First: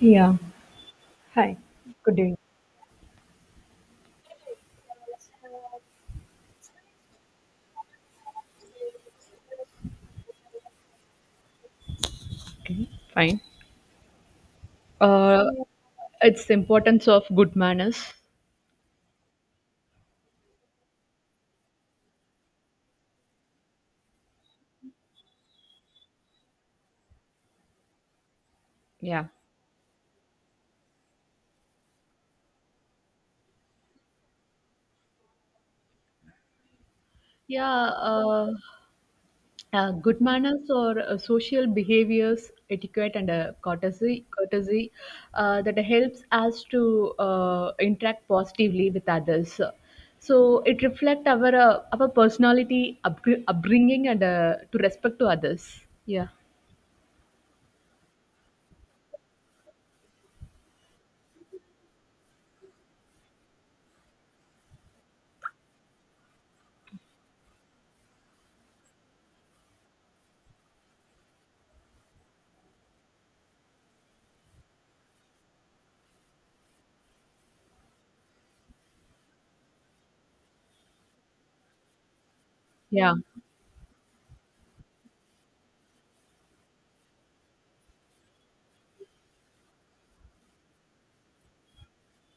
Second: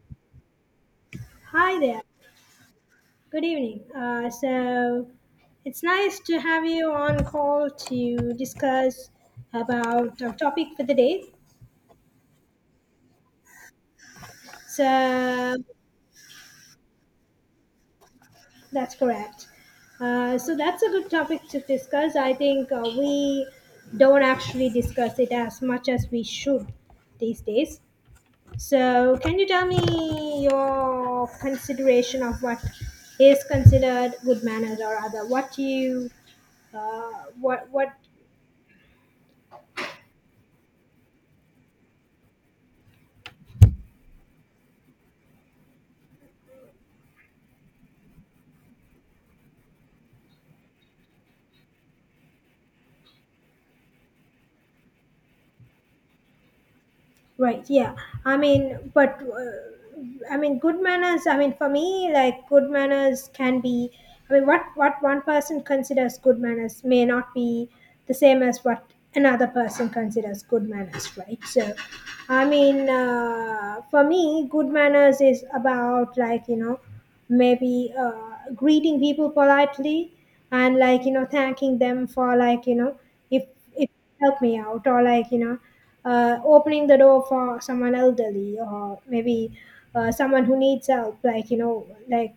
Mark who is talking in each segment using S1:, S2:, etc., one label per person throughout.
S1: Yeah. Hi.
S2: Hi there.
S1: Good day.
S2: Good evening. So it's nice to have you on call to discuss about our topic for the day.
S1: Okay, fine.
S2: So
S1: Uh, it's importance of good manners.
S2: that's correct. So that's a good topic to discuss. I think we don't actually discuss it as much as we should these days. So
S1: Yeah.
S2: can you tell me your consideration of what is considered good manners or other? What you uh,
S1: Yeah,
S2: what?
S1: uh, good manners or social behaviors, etiquette, and courtesy, that helps us to interact positively with others. So it reflects our personality, upbringing, and to respect to others. Yeah,
S2: Right. Yeah. I mean, but I mean, good manners. I mean, for me, like good manners can be. I mean, what one person considers good manners may not be the same as what another person considers good manners, right? So, I mean, for me, good manners is about, like, you know, maybe greeting people politely and, like, you know, thanking them for, like, you know,
S1: yeah,
S2: if if help me out or, like, you know, opening the door for someone elderly or maybe someone who needs help, like, you know. Like,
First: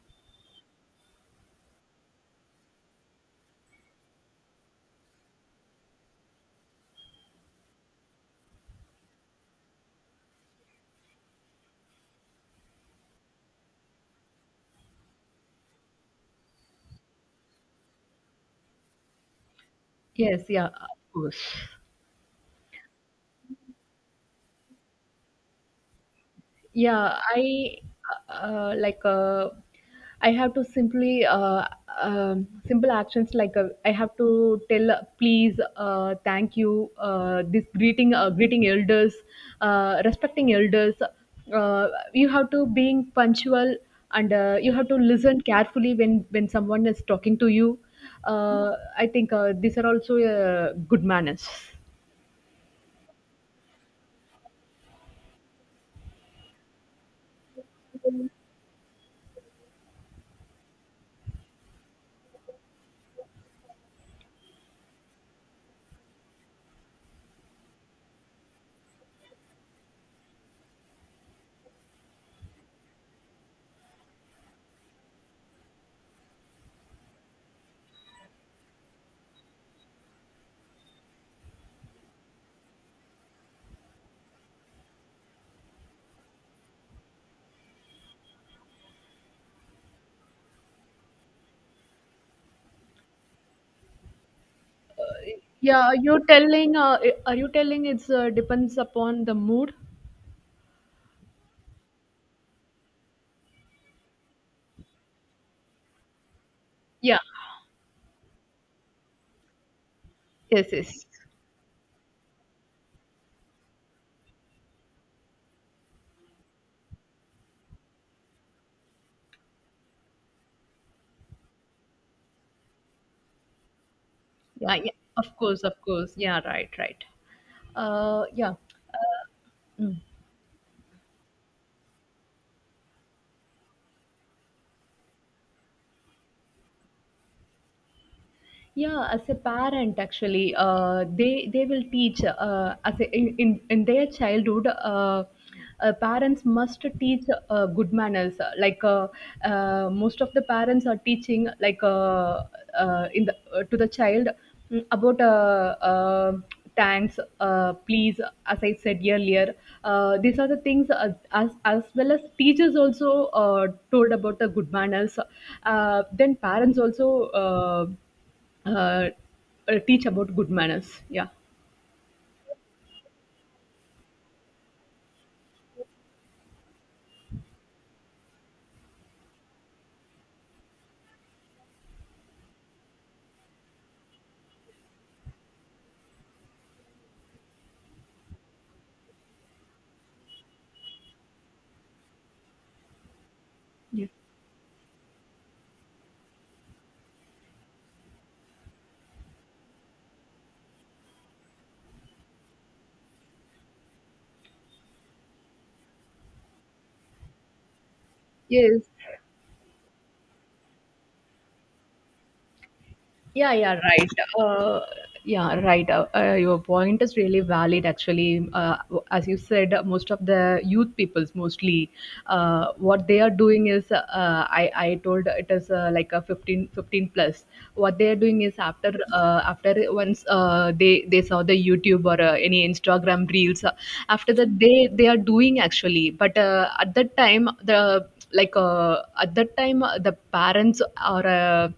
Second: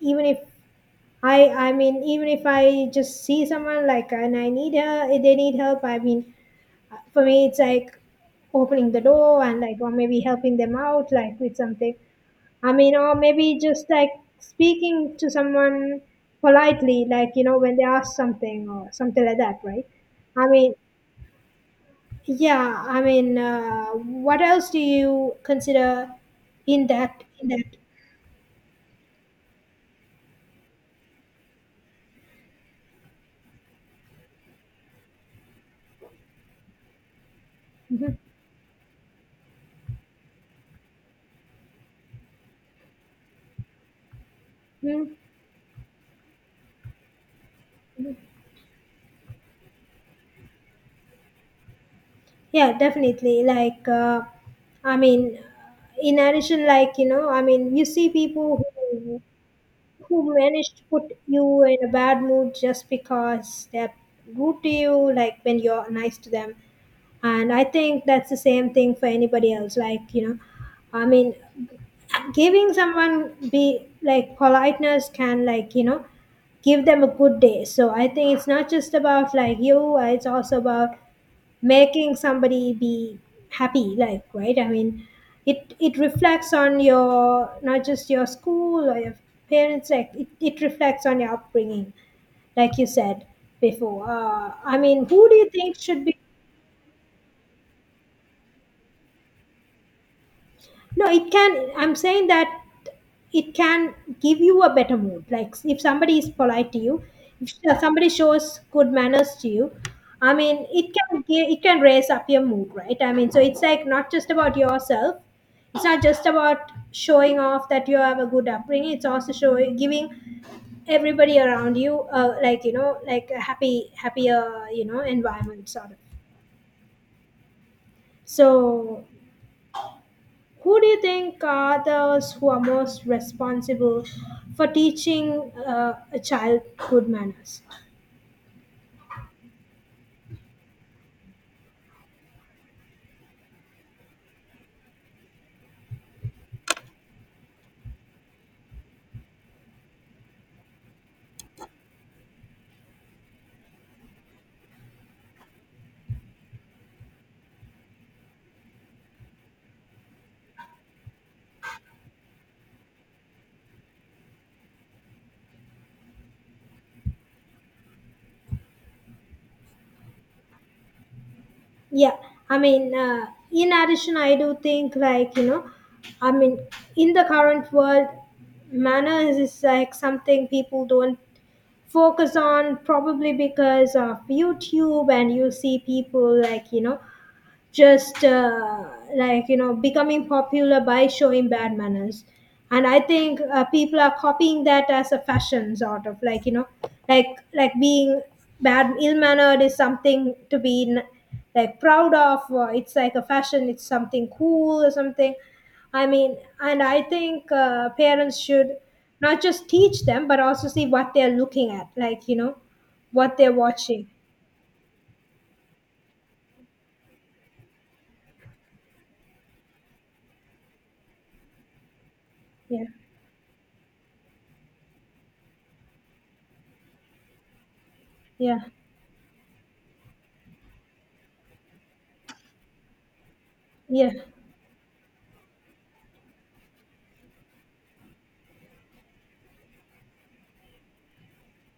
S2: even if I I mean, even if I just see someone like and I need her, they need help, I mean, for me it's like opening the door and like, or maybe helping them out like with something. I mean, or maybe just like speaking to someone politely, like, you know, when they ask something or something like that, right?
S1: yes,
S2: I
S1: yeah,
S2: mean,
S1: of course.
S2: yeah, I mean, what else do you consider in
S1: Yeah,
S2: that? In that,
S1: I uh, like uh, I have to simply simple actions like I have to tell, please, thank you,
S2: Mhm.
S1: greeting elders, respecting elders. Uh, you have to being punctual and you have to
S2: Mhm.
S1: listen carefully when someone is talking to you. I think these are also good manners.
S2: Yeah, definitely. Like, I mean, in addition, like, you know, I mean, you see people who manage to put you in a bad mood just because they're rude to you, like when you're nice to them, and I think that's the same thing for anybody else. Like, you know, I mean, giving someone be like politeness can, like, you know, give them a good day. So I think it's not just about, like, you, it's also about making somebody be happy, like, right? I mean, it reflects on your, not just your school or your parents, like, it reflects on your upbringing, like you said before. I mean, who do you think
S1: Yeah, are
S2: should be
S1: you telling. Uh, are you telling? It's, depends upon the mood.
S2: No, it can. I'm saying that it can give you a better mood. Like if somebody is polite to you,
S1: Yeah.
S2: if somebody shows good manners to you, I mean,
S1: Yes,
S2: it
S1: yes.
S2: can give, it can raise up your mood, right? I mean, so it's like not just about yourself. It's not just about showing off that you have a good upbringing. It's also showing giving everybody around you, like, you know, like a happy, happier,
S1: Yeah,
S2: you
S1: yeah.
S2: know,
S1: Of course,
S2: environment
S1: of
S2: sort of.
S1: course. Yeah, right, right. Yeah.
S2: So
S1: Mm.
S2: who do you think are those who are most responsible for teaching a child good manners?
S1: Yeah as a parent actually, they will teach, as a, in their childhood. Parents must teach good manners. Most of the parents are teaching, like in the to the child, about thanks, please, as I said earlier. These are the things, as well as teachers also told about the good manners. Then parents also uh, teach about good manners. Yeah.
S2: Yeah, I mean, in addition, I do think, like, you know, I mean, in the current world, manners is like something people don't focus on probably because of YouTube, and you see people, like, you know, just like, you know, becoming popular by showing bad manners. And I think people
S1: Yeah.
S2: are copying that as a fashion sort of, like, you know, like like being bad, ill mannered is something to be like proud of, or it's like a fashion, it's something cool or something. I mean, and I think parents should
S1: Yes.
S2: not just teach them but also see what they're looking at, like, you know, what they're
S1: Yeah, yeah,
S2: watching.
S1: right. Uh, yeah, right. Your point is really valid, actually. As you said, most of the youth peoples, mostly,
S2: Yeah,
S1: what they are doing is, I told it is like a fifteen plus. What they are doing is
S2: yeah,
S1: after once they saw the YouTube or any Instagram reels.
S2: yeah,
S1: After that they are doing actually. But at that time, the like At that time, the parents are.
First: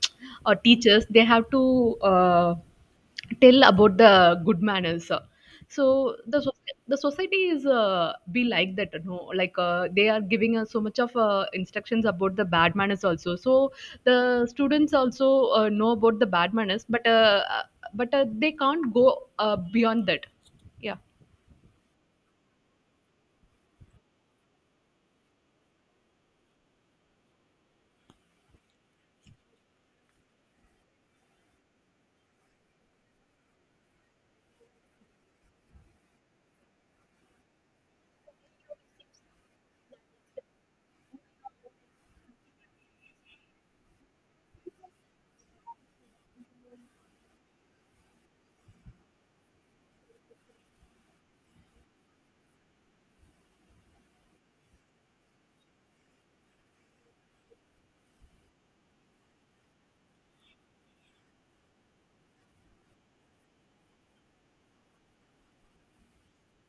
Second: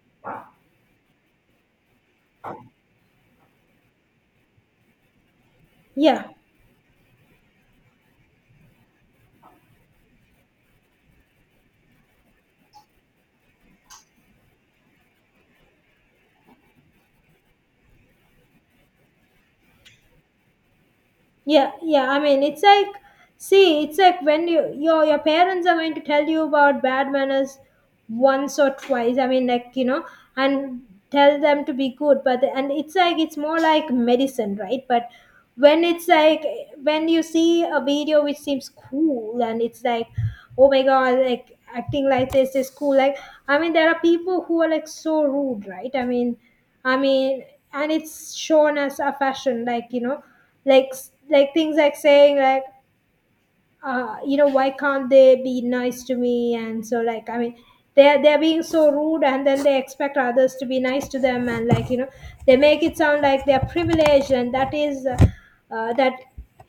S1: Or teachers, they have to uh, tell about the good manners. So
S2: yeah.
S1: the soc- the society is, be like that, no, like, they are giving us so much of instructions about the bad manners also. So the students also know about the bad manners, but they can't go beyond that. Yeah.
S2: Yeah, yeah. I mean, it's like, see, it's like when you your parents are going to tell you about bad manners once or twice. I mean, like, you know, and tell them to be good. But and it's like it's more like medicine, right? But when it's like when you see a video which seems cool and it's like, oh my god, like acting like this is cool. Like, I mean, there are people who are like so rude, right? I mean, and it's shown as a fashion, like, you know, like like things like saying like you know, why can't they be nice to me and so, like, I mean, they're being so rude and then they expect others to be nice to them and, like, you know, they make it sound like they're privileged. And that is that,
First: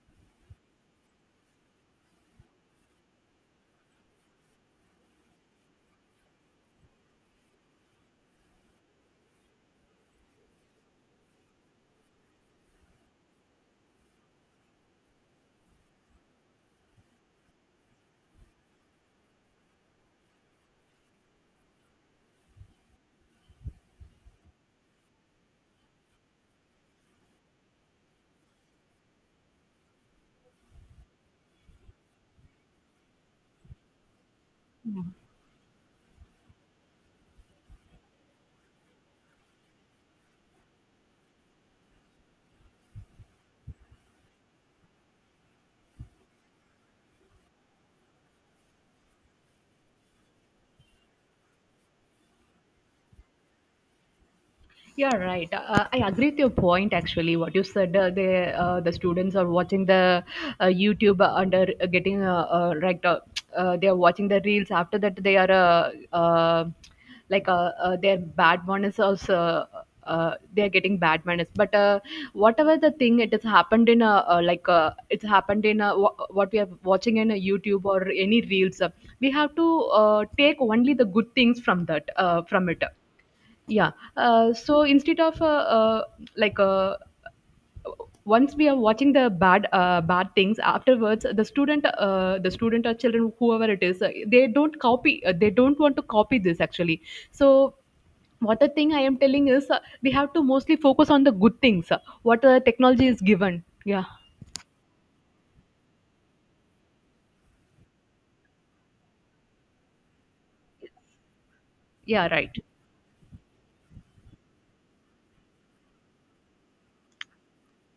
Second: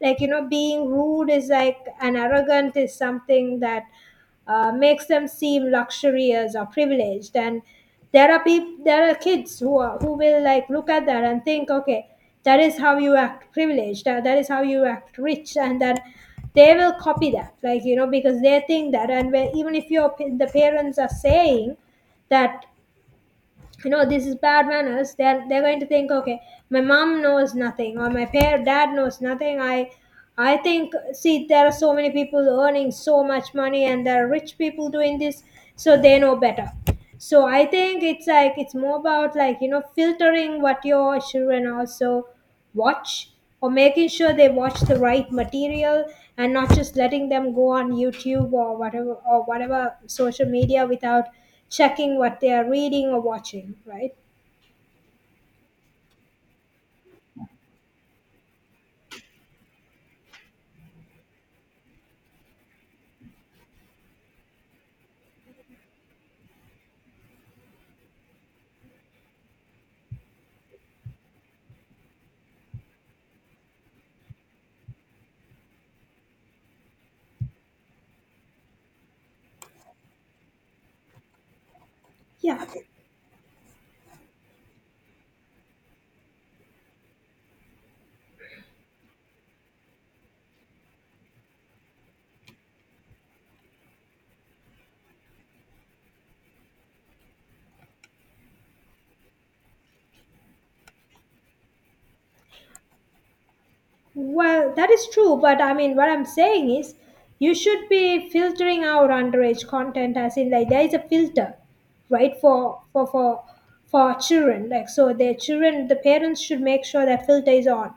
S2: like, you know, being rude is like an arrogant, is something that makes them seem luxurious or privileged. And there are people, there are kids who are who will like look at that and think, okay, that is how you act privileged, that is how you act rich, and then they will copy that, like, you know, because they think that. And where, even if your the parents are saying that, you know, this is bad manners, they're going to think, okay, my mom knows nothing or my parent dad knows nothing. I I think, see, there are so many people earning so much money and there are rich people doing this, so they know better. So I think it's like it's more about, like, you know, filtering what your children also watch, or making sure they watch the right material, and not just letting them go on YouTube or whatever, or whatever social media without checking what they are reading or watching, right?
S1: Yeah, right. I agree with your point. Actually, what you said, the students are watching the YouTube, under getting right. They are watching the reels. After that, they are, their bad manners also. They are getting bad manners. But Whatever the thing, it has happened in a, it's happened in a, what we are watching in a YouTube or any reels. We have to take only the good things from that,
S2: Yeah.
S1: from it. Yeah. So instead of like Once we are watching the bad things, afterwards the student or children whoever it is, they don't copy. They don't want to copy this actually. So what the thing I am telling is, we have to mostly focus on the good things. What technology is given. Yeah.
S2: Well, that is true, but I mean, what I'm saying is you should be filtering out underage content, as in like there is a filter,
S1: Yeah.
S2: right?
S1: Right.
S2: For for children. Like so their children, the parents should make sure that filter is on.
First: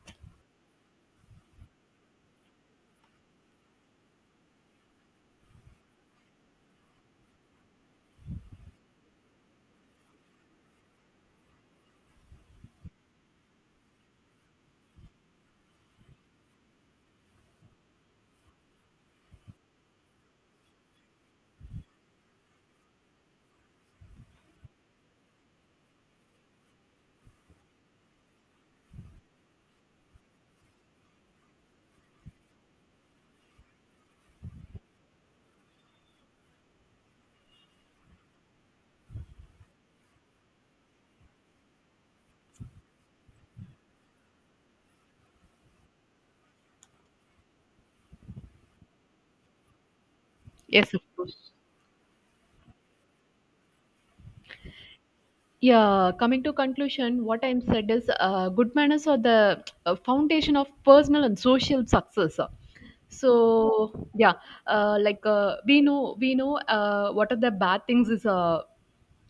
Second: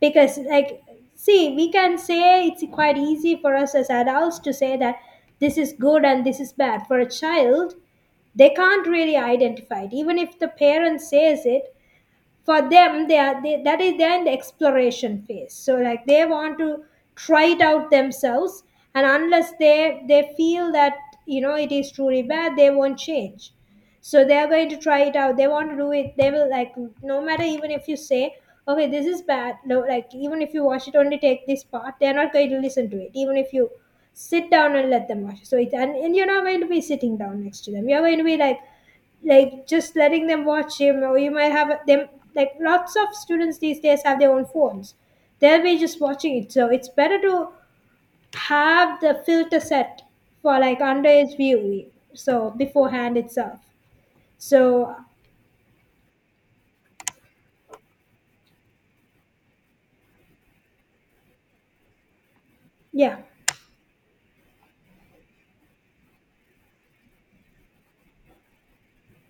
S2: Because like, see, we can say it's quite easy for us as adults to say that this is good and this is bad. For a child, they can't really identify it. Even if the parent says it, for them they are they, that is they're in the exploration phase, so like they want to try it out themselves. And unless they feel that, you know, it is truly bad, they won't change. So they're going to try it out, they want to do it, they will like, no matter, even if you say okay this is bad, no, like even if you watch it only take this part, they're not going to listen to it even if you sit down and let them watch it. So it, and you're not going to be sitting down next to them, you're going to be like just letting them watch him, or you might have them like lots of students these days have their own phones, they'll be just watching it. So it's better to have the filter set for like
S1: Yes. Of
S2: underage
S1: course.
S2: viewing, so beforehand itself. So
S1: Yeah, coming to conclusion, what I'm said is, good manners are the foundation of personal and social success.
S2: yeah.
S1: So yeah, we know what are the bad things is uh,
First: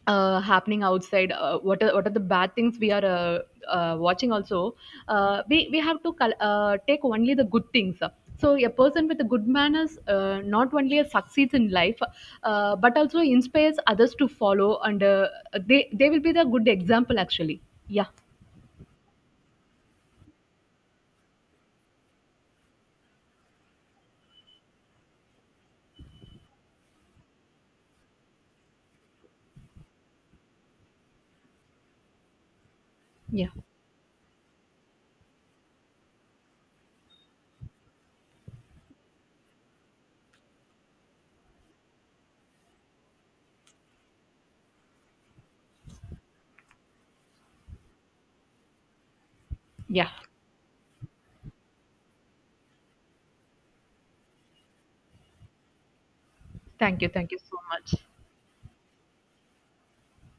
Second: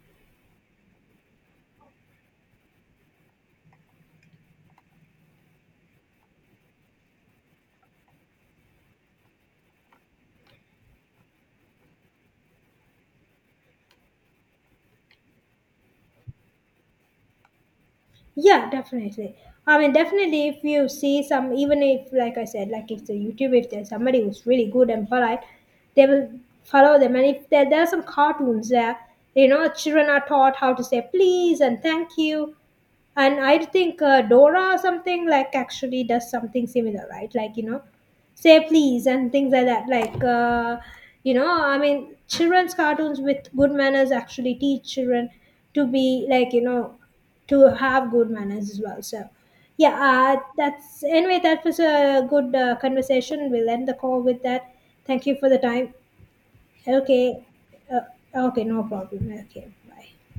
S1: uh, happening outside, what are the bad things we are watching also. We have to take only the good things. So a person with a good manners, not only succeeds in life, but also inspires others to follow, and they will be the good example actually. Yeah.
S2: Yeah, definitely. I mean, definitely, if you see some, even if, like I said, like if the YouTube, if there's somebody who's really good and polite, they will follow them. And if there, there are some cartoons there, you know, children are taught how to say please and thank you. And
S1: Yeah.
S2: I think Dora or something like actually does something similar, right, like, you know, say please and things like that. Like, you know, I mean, children's cartoons with good manners actually teach children to be, like, you know, to have good manners as well. So yeah,
S1: Yeah,
S2: that's anyway, that was a good conversation. We'll end the call with that. Thank you for the time.
S1: thank you,
S2: Okay.
S1: thank you so much.
S2: uh, okay, no problem, okay, bye.